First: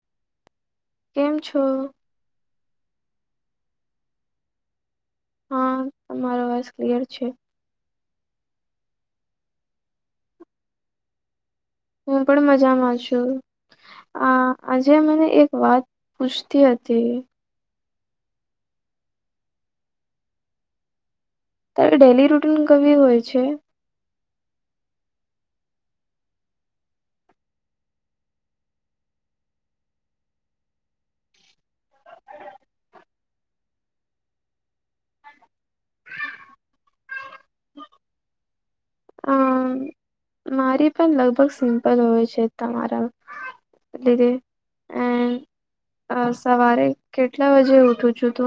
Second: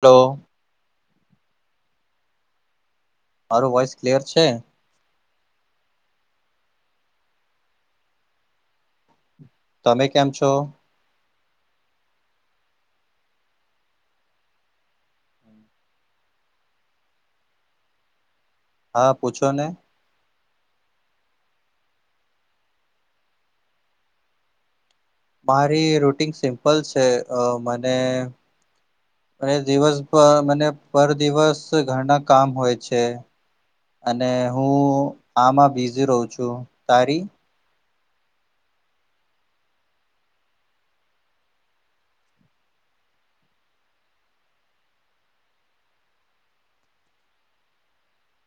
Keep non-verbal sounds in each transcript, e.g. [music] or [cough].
Hello. કેમ છો. મારું વોઇસ ક્લિયર છે. હા તમારો વાઇસ ક્લિયર છે. તમે કેમ છો. હું પણ મજામાં છુ. આ આજે મને એક વાત પૂછતી હતી. હા પૂછોને ત્યારે ડેલી રૂટીન કવી હોય છે. મારી રૂટન સિમ્પલ છે, મને અને દિવસ મને પર દિવસ ઘરના કામ હોય છે. અને હું આમાં બીઝી રહુ છુ, તારી હ અમ મારી પણ લગભગ સિમ્પલ હોય છે, તમારા લધે એ અ સવારે કેટલા વાજે ઉઠું છુ, તુ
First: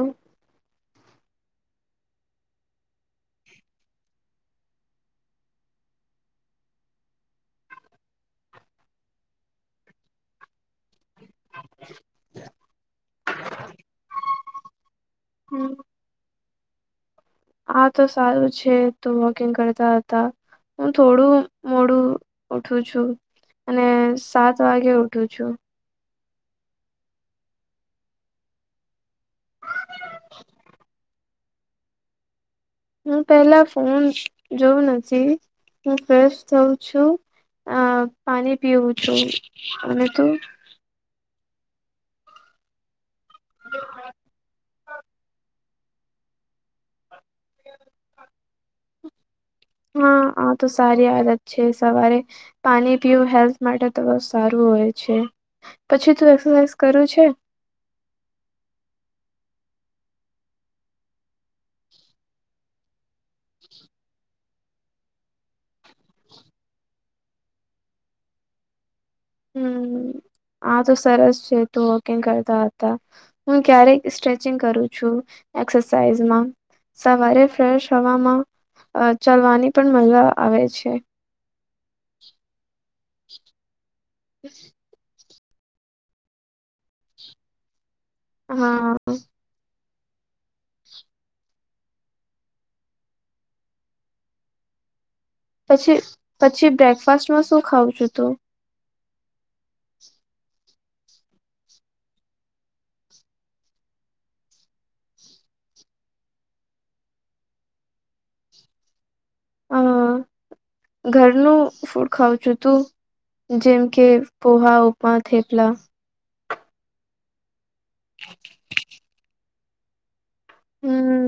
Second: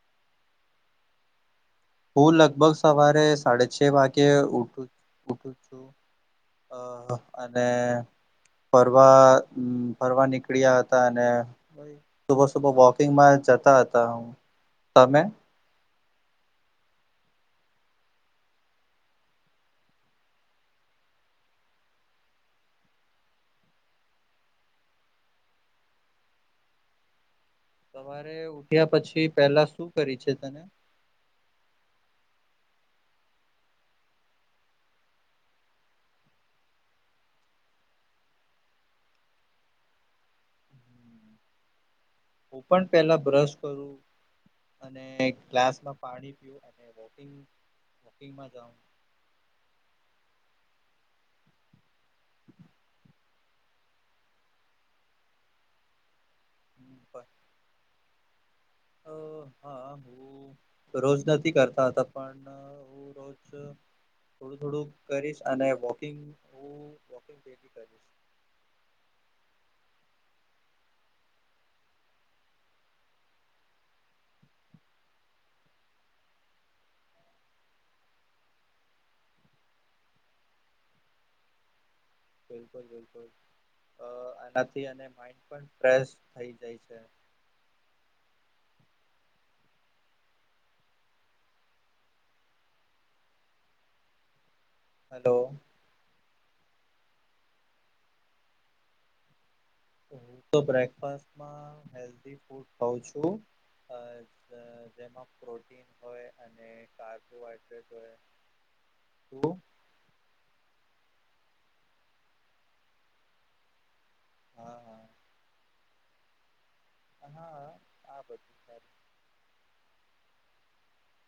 હું લગભગ સવારે સાડ છ વાગે ઉઠુ ઉઠુ છુ. અ અને ફરવા ફરવા નીકળ્યા હતા અને સુબ સુબ વોકિંગમાં જતા હતા હુ, તમે હમ્મ આ તો સારું છે, તો વોકિંગ કરતા હતા. હુ થોડુ મોડુ ઉઠુ છુ. અને સાત વાગે ઉઠુ છુ. સવારે ઉઠ્યા પછી પેલા શું કરી છે, તને હું પેલા ફોન જોઉં નથી હું ફેશ થઉ છુ. અ પાણી પીવું છુ, અને તો ઓપન પહેલા બ્રશ કરુ અને ગ્લાસમાં પાણી પીું અને વકે ગમાં જાઉ હા હા તો સારી આદત છે, સવારે પાણી પીું હેલ્થ માટે તો બસ સારુ હોય છે, પછી તુ એક્સરસાઇઝ કરુ છે. અ હા હુ રોજ નથી કરતા હતા પણ હુ રોજ થોડું થોડું કરીશ અને વોકિંગ હું વોકિંગ ડેલી કરીશ હમ આ તો સરસ છે, તકંગ કરતા હતા. હું ક્યારેક સ્ટ્રેચિંગ કરું છુ, એક્સરસાઇઝમા સવારે ફ્રેશ હવામાં ચલવાની પણ મજા આવે છે. બિલકુલ બિલકુલ આનાથી માઈન્ડ પણ ફેશ થઈ જાય છે. હા હલો. પછી પછી બ્રેકફાસ્ટમા શું ખાવઉ છુ, તુ હું તો બ્રેકફાસ્ટમા હેલ્ધી ફૂડ ખઉ છુ. જેમાં પ્રોટીન હોય અને કાર્બોહાઈડ્રેટ હોય. હલો. હ ઘરનું ફૂડ ખાઉં છું તું. જેમ કે પોહા હા ઉપા થેપલા. હા આ બધી. હમ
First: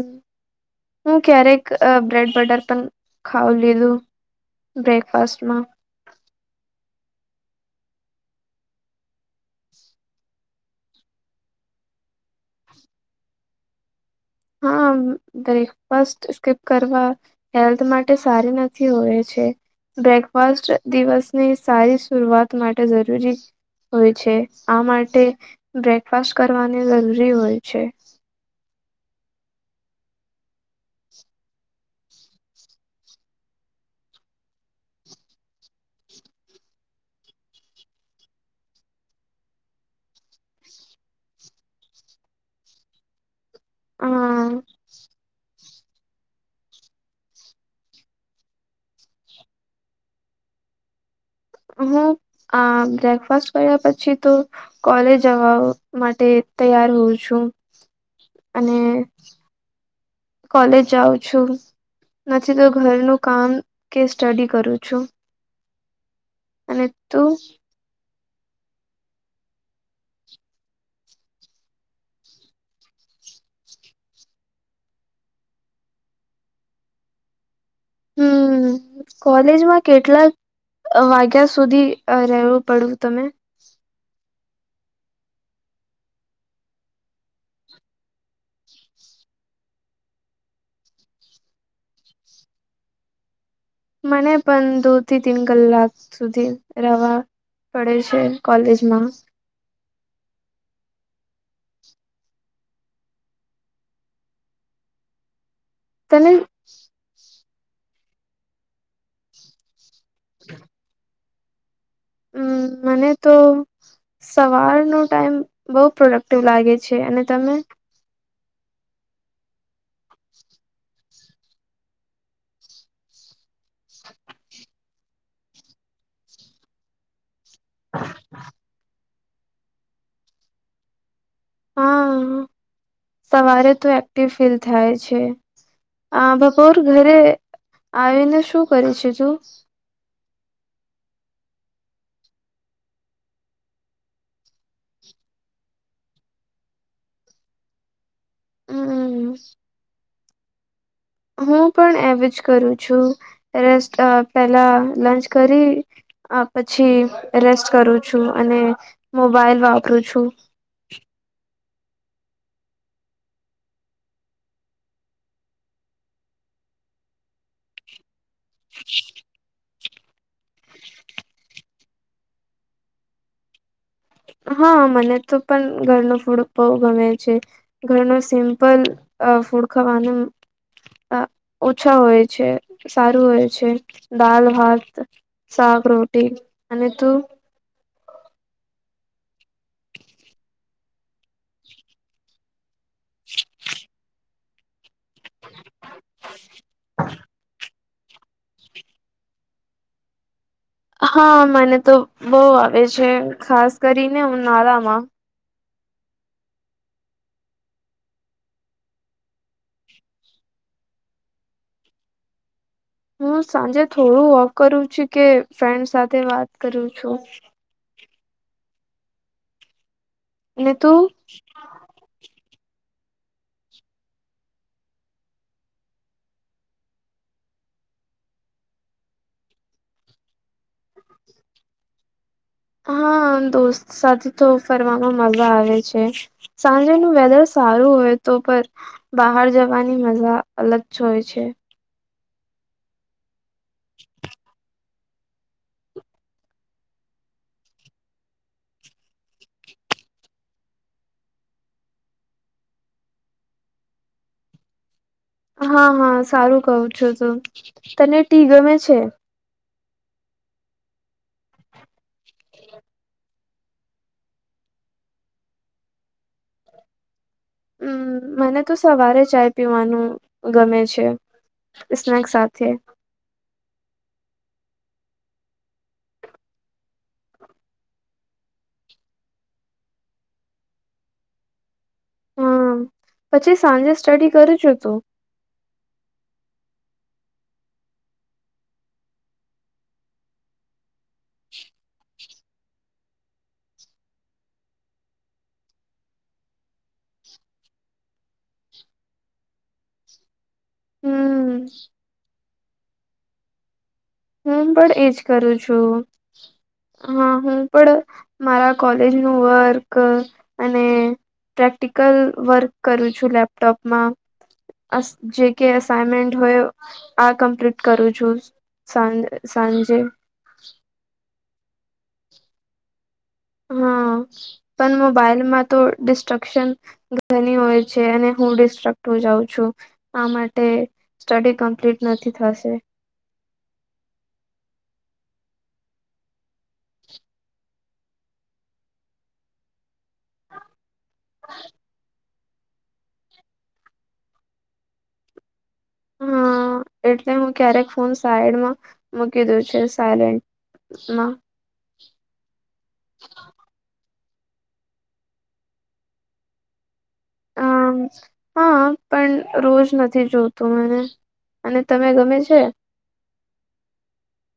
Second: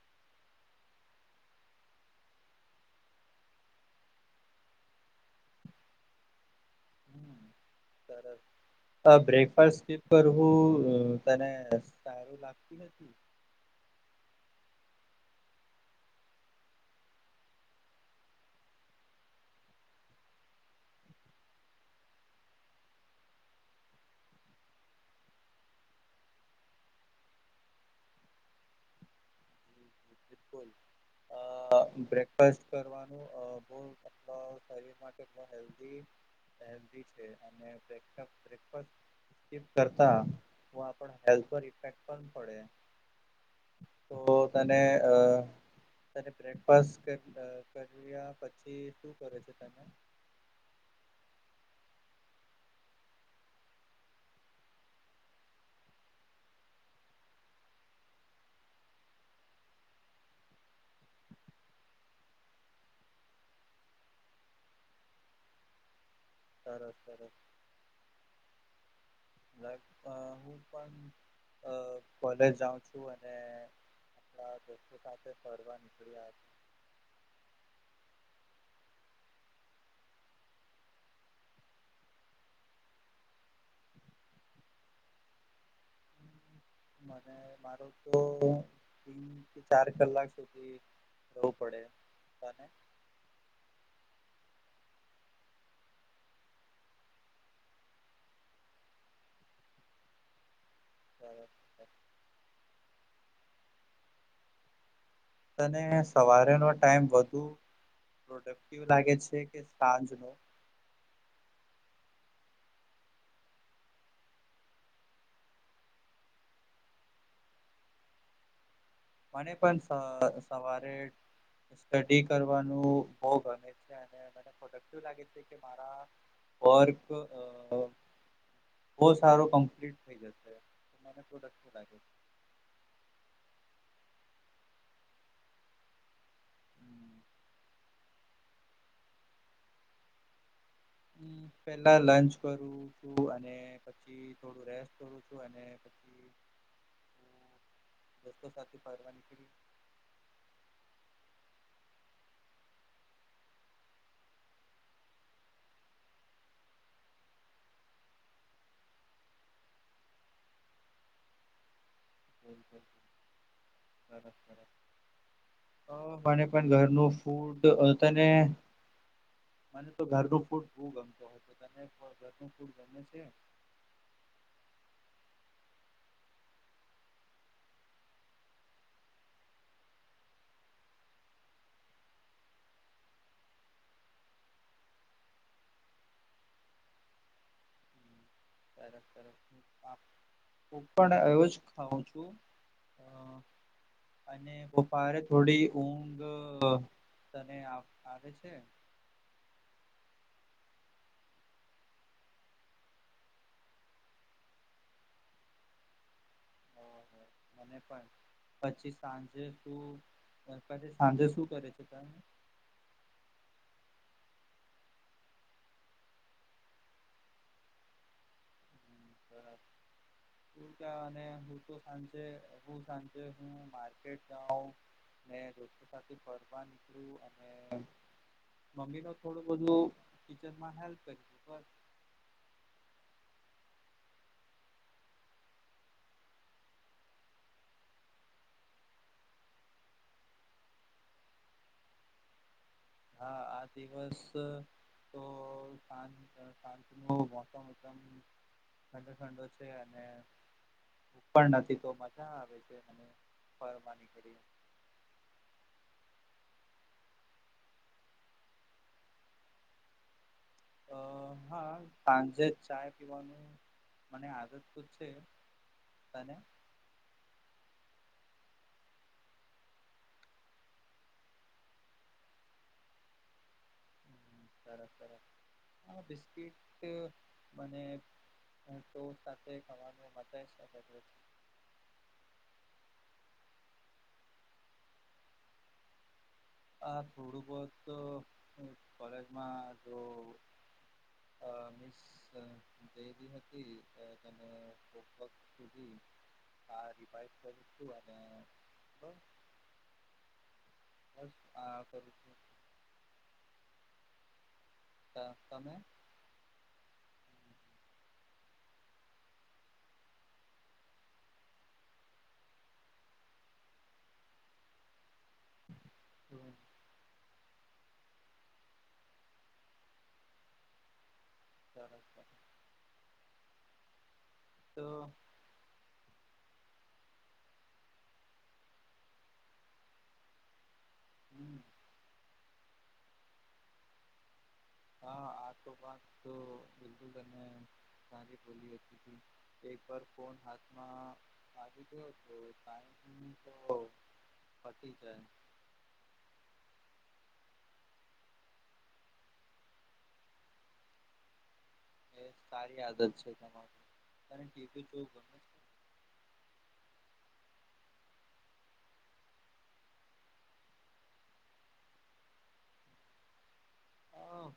હું ક્યારેક બ્રેડ બટર પણ ખાવ લીધું. બ્રેકફાસ્ટમાં. સર બ્રેકફાસ્ટ કરું હુ તને. એ લાગતી નથી. હા બ્રેકફાસ્ટ સ્કીપ કરવા. હેલ્થ માટે સારી નથી હોય છે. બ્રેકફાસ્ટ દિવસની સારી શરૂઆત માટે જરૂરી. હોય છે આ માટે બ્રેકફાસ્ટ કરવાની જરૂરી હોય છે. બિલકુલ બ્રેકફાસ્ટ કરવાનું બહ. કેટ શરીરમાં કેટ હેલ્ધી હેલ્ધી છે. અને બ્રેકફાસ્ટ બ્રેકફાસ્ટ. કરતા તો આપણા હેલ્થ પર ઇફેક્ટ પણ પડે. અ તો તને. જ્યારે બ્રેકફાસ્ટ કે કર્યા પછી શું કરો છે તને. હું આ બ્રેકફાસ્ટ કર્યા પછી તો. કોલેજ જવા માટે તૈયાર હોઉં છું. અને કોલેજ જાઉં છું. નથી તો ઘરનું કામ કે સ્ટડી કરું છું. અને સરસ તું સરસ. [inaudible] હું પણ કોલેજ જાઉં છું અને. આપણા દોસ્તો સાથે ફરવા નીકળ્યા હતા. હમ્મ. કોલેજમાં કેટલા વાગ્યા સુધી રહેવું પડું તમે. મને માર તો તીન થી ચાર કલાક સુધી. જવું પડે તને. મને પણ દો થી તીન કલાક સુધી રવા. પડે છે કોલેજમાં. [unintelligible] તને તને સવારેનો ટાઈમ વધુ પ્રોડક્ટિવ લાગે છે કે સાંજનો. [unintelligible] અમ મને તો. સવારનો ટાઈમ બહુ પ્રોડક્ટિવ લાગે છે અને તમે. મને પણ સ સવારે. સ્ટડી કરવાનું બવ ગમે છે અને મને પ્રોડક્ટિવ લાગે છે કે મારા. વર્ક અ. [unintelligible] બહુ સારો કમ્પ્લીટ થઈ જશે મને પ્રોડક્ટિવ લાગે. હા સવારે તો એક્ટિવ ફીલ થાય છે. આ બપોર ઘરે આવીને શું કરે છે તું. હ પેલા લંચ કરું છું અને પછી થોડું રેસ્ટ કરું છું અને. પછી દોસ્તો સાથે ફરવા હમ નીકળી. હું પણ એવજ કરું છું રેસ્ટ પેલા લંચ કરી. આ પછી રેસ્ટ કરું છું અને મોબાઈલ વાપરું છું. હ મને પણ ઘરનું. ફૂડ તને. મને તો ઘરનું ફૂડ બહુ ગમતો હતો તને ઘરનું ફૂડ ગમે છે. હા મને તો પણ ઘર ન ફૂડ બહુ ગમે છે. ઘર ન સિમ્પલ ફૂડ ખાવાનું અ ઓછા હોય છે સારું હોય છે દાલ ભાત શાક રોટીલી અને તું હું પણ એ જ ખઉં છું [inaudible] અને બપોર થોડી ઊંઘ તને આવે છે. હા મને તો બહુ આવે છે ખાસ કરીને ઉનાળામાં [inaudible] મને પણ પછી સાંજે શું પછી સાંજે શું કરે છે, તો હું સાંજે થોડું ઓફ કરું છું, કે ફ્રેન્ડ સાથે વાત કરું છું. [unintelligible] તું સાંજે, હું સાંજે, હું માર્કેટ જાઉં મેં રોજ ફ્રેન્ડ સાથે ફરવા નીકળ્યું, અને મમ્મી ન થોડું બધું કિચનમાં હેલ્પકર હા દોસ્ત સાથે તો ફરવામાં મજા આવે છે, સાંજેનું વેધર સારું હોયતો પણ બહાર જવાની મજા અલગ જ હોય છે. હાઆ દિવસ, તો સાંજ ના મોસમ [unintelligible] ઠંડો ઠંડો છે, અને પણ નથી તો મજા આવે છે, ફરવાની નીકળીને હા, હા સારું કંઈ છો, તો તને ટી ગમે છે. અહા સાજે ચાય પીવાનું મને આદત તો છે, તને હમ મને તો સવારે ચાય પીવાનું ગમે છે. [unintelligible] સાથે તરત તરત હ બિસ્કીટ મને હુંતો સાથે ખાવાનું મન થાય હમ પછી સાંજે સ્ટડી કરું છું, તું આ થોડુંક કરતો કોલેજમાં તો મિસ ગયેલી હતી [unintelligible] હા રિવાઈવ કરી છું, અને બસ હમ હા બધું હું પણ એજ ત- કરું તમે છું, હા હું પણ મારા કોલેજનું વર્ક અને પ્રેક્ટિકલ વર્ક કરું છું, લેપટોપમાં જેકે અસાઈનમેન્ટ હમ, હોય આ કમ્પ્લીટ કરું છું, સાંજ સાંજે હા હા તો પણ મોબાઈલમાં તો ડિસ્ટ્રક્શન ઘણી હોય છે, અને હું ડિસ્ટ્રક્ટ હો જાઉ છું આ માટે સ્ટડી હમ કમ્પ્લીટ નથી થશે હા આતો વાત તો બિલકુલ અને બોલી હતી એક વાર ફોન હાથમાં તો તો પટી જાય હા, એટલે હું ક્યારેક ફોન સાઈડમાં મૂકી દવ છે, સાયલેન્ટ મા એ સારી આદત છે, તમારી ટીવી જૂથ આમ હા, પણ રોજ નથી જોતું મને અને તમે ગમે છે.?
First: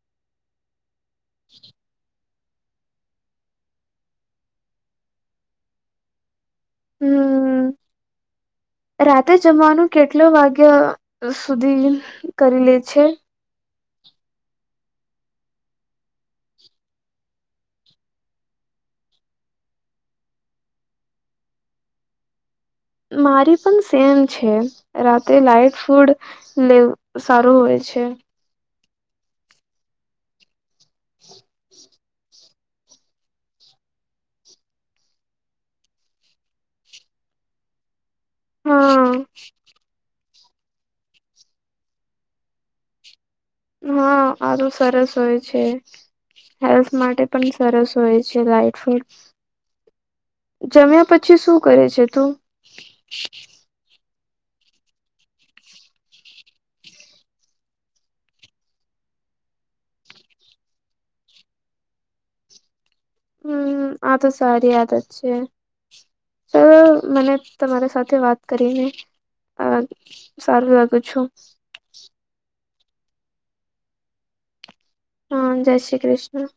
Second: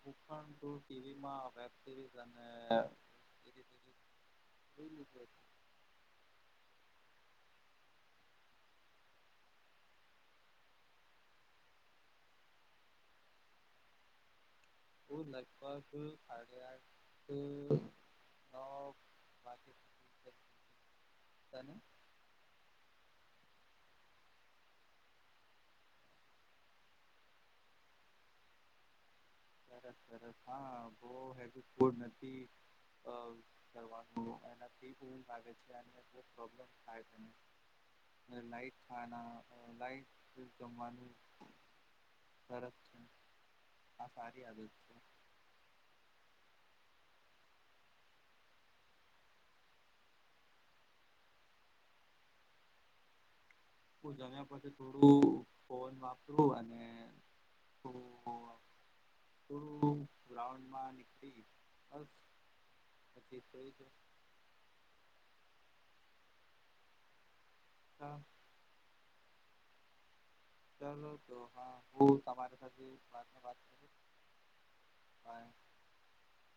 હુ પણ ટીવીમાં વેબસિરીઝ અને બ સર [inaudible] હું [inaudible] રાતે જમવાનું કેટલા વાગ્ય સુધી કરી લે છે.? બહુ લક્ષ્ય તું, [inaudible] [unintelligible] [inaudible] ને [inaudible] મારી પણ સેમ છે, રાતે લાઈટફૂડ લેવ સારું હોય છે. સરસ સરસ હા બહ હેવીપ નથી. [inaudible] એ લાગે છેબમ થાય લાટ ખ હા લાઈટ જમવાનું સરસ છે. આ હા! સારી આલું આદત છે સરસ હોય. હેલ્થ માટે પણ, સરસ હોય છે લાઈટ ફૂડ. જમ્યા પછી, શું કરે છે તું? હું જમ્યા પછી થોડું ફોન વાપરું અને થોડું થોડુ ગ્રાઉન્ડમાં નીકળી બસ થ હા! તો સારી આદત છે. ચાલો મને તમારી સાથે વાત કરીને સારું લાગું ચાલો છું. તો હા હું તમારી સાથે વાત કરીશ બાય હા! જય શ્રી કૃષ્ણ.